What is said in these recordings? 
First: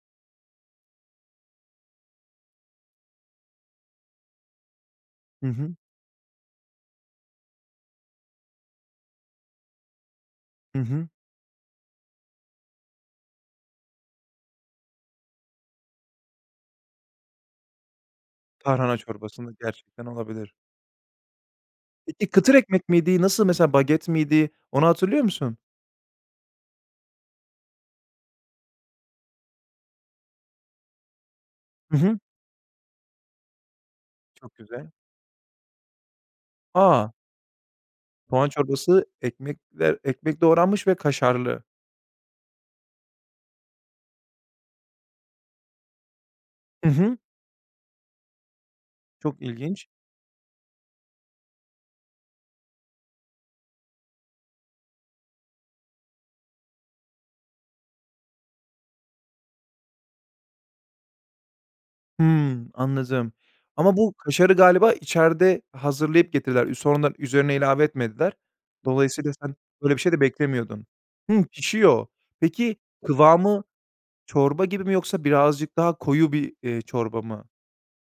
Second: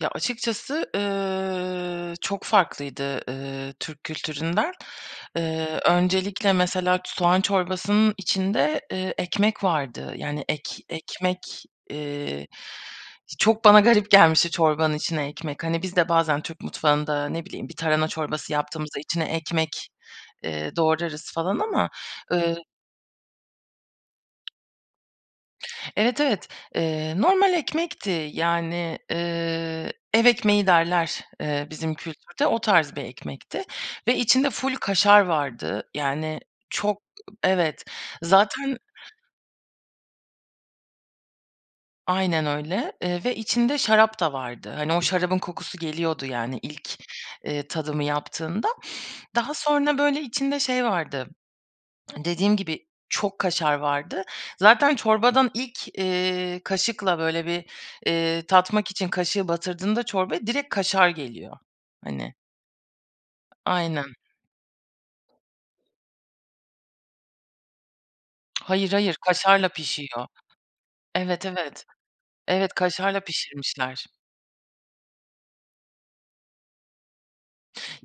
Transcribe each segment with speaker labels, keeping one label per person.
Speaker 1: Ya, açıkçası, ııı, çok farklıydı, ııı, Türk kültüründen.
Speaker 2: Hı hı.
Speaker 1: Eee, öncelikle mesela ç soğan çorbasının içinde, eee, ekmek vardı. Yani,
Speaker 2: Hı
Speaker 1: ek
Speaker 2: hı.
Speaker 1: ekmek, eee, çok bana garip gelmişti çorbanın içine ekmek. Hani, biz de bazen Türk mutfağında, ne bileyim, bir tarhana çorbası
Speaker 2: Tarhana
Speaker 1: yaptığımızda içine
Speaker 2: çorbasının
Speaker 1: ekmek,
Speaker 2: gerçekten olabilir.
Speaker 1: eee, doğrarız falan ama.
Speaker 2: Peki kıtır
Speaker 1: Iıı
Speaker 2: ekmek miydi, nasıl mesela baget miydi, onu hatırlıyor musun?
Speaker 1: Evet, evet, eee, normal ekmekti. Yani, eee, ev ekmeği derler, eee, bizim
Speaker 2: Hı hı.
Speaker 1: kültürde, o tarz bir ekmekti ve içinde
Speaker 2: Çok
Speaker 1: ful
Speaker 2: güzel.
Speaker 1: kaşar vardı. Yani çok
Speaker 2: A!
Speaker 1: Evet.
Speaker 2: Soğan
Speaker 1: Zaten
Speaker 2: çorbası ekmekler ekmek doğranmış ve kaşarlı.
Speaker 1: Aynen öyle, eee, ve içinde şarap da vardı. Hani, o şarabın kokusu geliyordu, yani, ilk,
Speaker 2: Hı hı.
Speaker 1: eee, tadımı yaptığında.
Speaker 2: Çok
Speaker 1: Daha
Speaker 2: ilginç.
Speaker 1: sonra, böyle, içinde şey vardı, dediğim gibi, çok kaşar vardı. Zaten çorbadan ilk, eee, kaşıkla, böyle, bir, eee, tatmak için kaşığı batırdığında çorbaya direkt kaşar geliyor. Hani.
Speaker 2: Hımm, anladım. Ama bu
Speaker 1: Aynen.
Speaker 2: kaşarı galiba içeride hazırlayıp getirdiler. Ü sonradan üzerine ilave etmediler.
Speaker 1: Hayır, hayır,
Speaker 2: Dolayısıyla sen
Speaker 1: kaşarla
Speaker 2: öyle bir şey de
Speaker 1: pişiyor.
Speaker 2: beklemiyordun. Hımm,
Speaker 1: Evet, evet.
Speaker 2: pişiyor.
Speaker 1: Evet,
Speaker 2: Peki
Speaker 1: kaşarla
Speaker 2: kıvamı
Speaker 1: pişirmişler.
Speaker 2: çorba gibi mi yoksa birazcık daha koyu bir, eee, çorba mı?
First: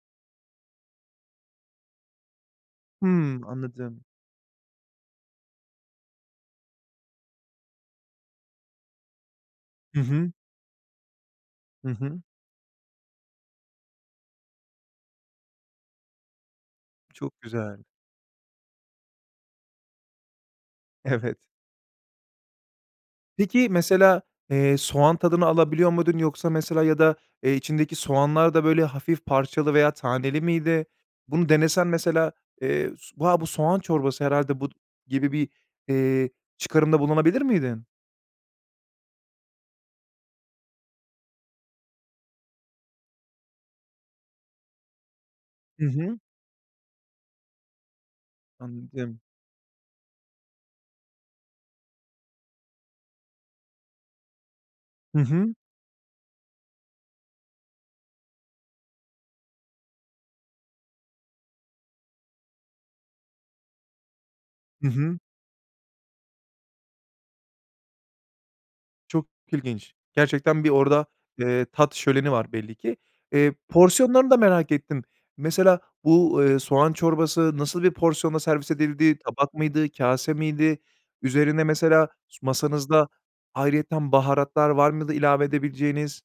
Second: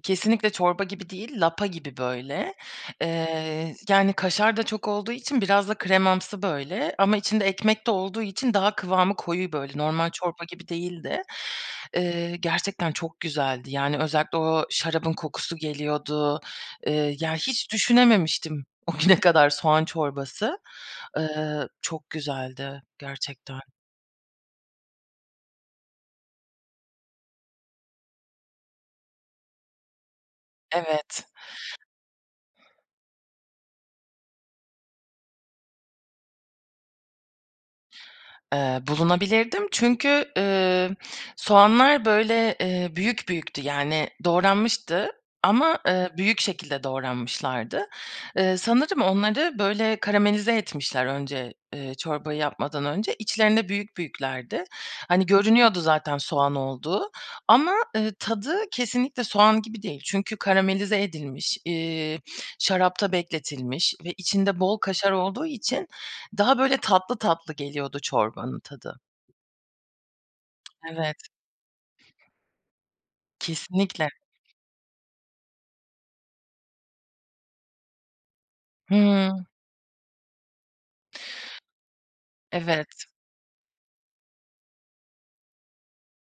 Speaker 1: Kesinlikle çorba gibi değil, lapa gibi böyle,
Speaker 2: Hımm,
Speaker 1: eee,
Speaker 2: anladım.
Speaker 1: yani, kaşar da çok olduğu için biraz da kremamsı böyle ama içinde ekmek de olduğu için daha kıvamı koyu böyle,
Speaker 2: Hı
Speaker 1: normal
Speaker 2: hı.
Speaker 1: çorba gibi değildi.
Speaker 2: Hı hı.
Speaker 1: Eee, gerçekten çok güzeldi. Yani, özellikle o şarabın kokusu geliyordu. Eee, ya,
Speaker 2: Çok
Speaker 1: hiç
Speaker 2: güzel.
Speaker 1: düşünememiştim o güne kadar soğan çorbası.
Speaker 2: Evet.
Speaker 1: Eee, çok güzeldi gerçekten.
Speaker 2: Peki mesela, eee, soğan tadını alabiliyor muydun yoksa mesela ya da, eee, içindeki soğanlar da böyle hafif parçalı veya taneli miydi?
Speaker 1: Evet.
Speaker 2: Bunu denesen mesela, eee, s "Bu ha, bu soğan çorbası herhâlde bu." gibi bir, eee, çıkarımda bulunabilir miydin?
Speaker 1: Eee, bulunabilirdim çünkü, ımm, soğanlar, böyle, eee, büyük büyüktü yani doğranmıştı ama,
Speaker 2: Hı
Speaker 1: eee,
Speaker 2: hı.
Speaker 1: büyük şekilde doğranmışlardı. Eee, sanırım
Speaker 2: Anladım.
Speaker 1: onları böyle karamelize etmişler önce, eee, çorbayı yapmadan önce. İçlerinde büyük büyüklerdi.
Speaker 2: Hı
Speaker 1: Hani,
Speaker 2: hı.
Speaker 1: görünüyordu zaten soğan olduğu ama, eee, tadı kesinlikle soğan gibi değil. Çünkü karamelize edilmiş, iii, şarapta bekletilmiş ve içinde bol
Speaker 2: Hı
Speaker 1: kaşar
Speaker 2: hı.
Speaker 1: olduğu için daha böyle tatlı tatlı geliyordu çorbanın tadı.
Speaker 2: Çok ilginç. Gerçekten bir orada,
Speaker 1: Evet.
Speaker 2: eee, tat şöleni var belli ki. Eee,
Speaker 1: Kesinlikle.
Speaker 2: porsiyonlarını da merak ettim. Mesela bu, eee, soğan çorbası nasıl bir porsiyonla servis edildi?
Speaker 1: Hımm.
Speaker 2: Tabak mıydı? Kâse miydi? Üzerine mesela s
Speaker 1: Evet.
Speaker 2: masanızda ayrıyeten baharatlar var mıydı ilave edebileceğiniz?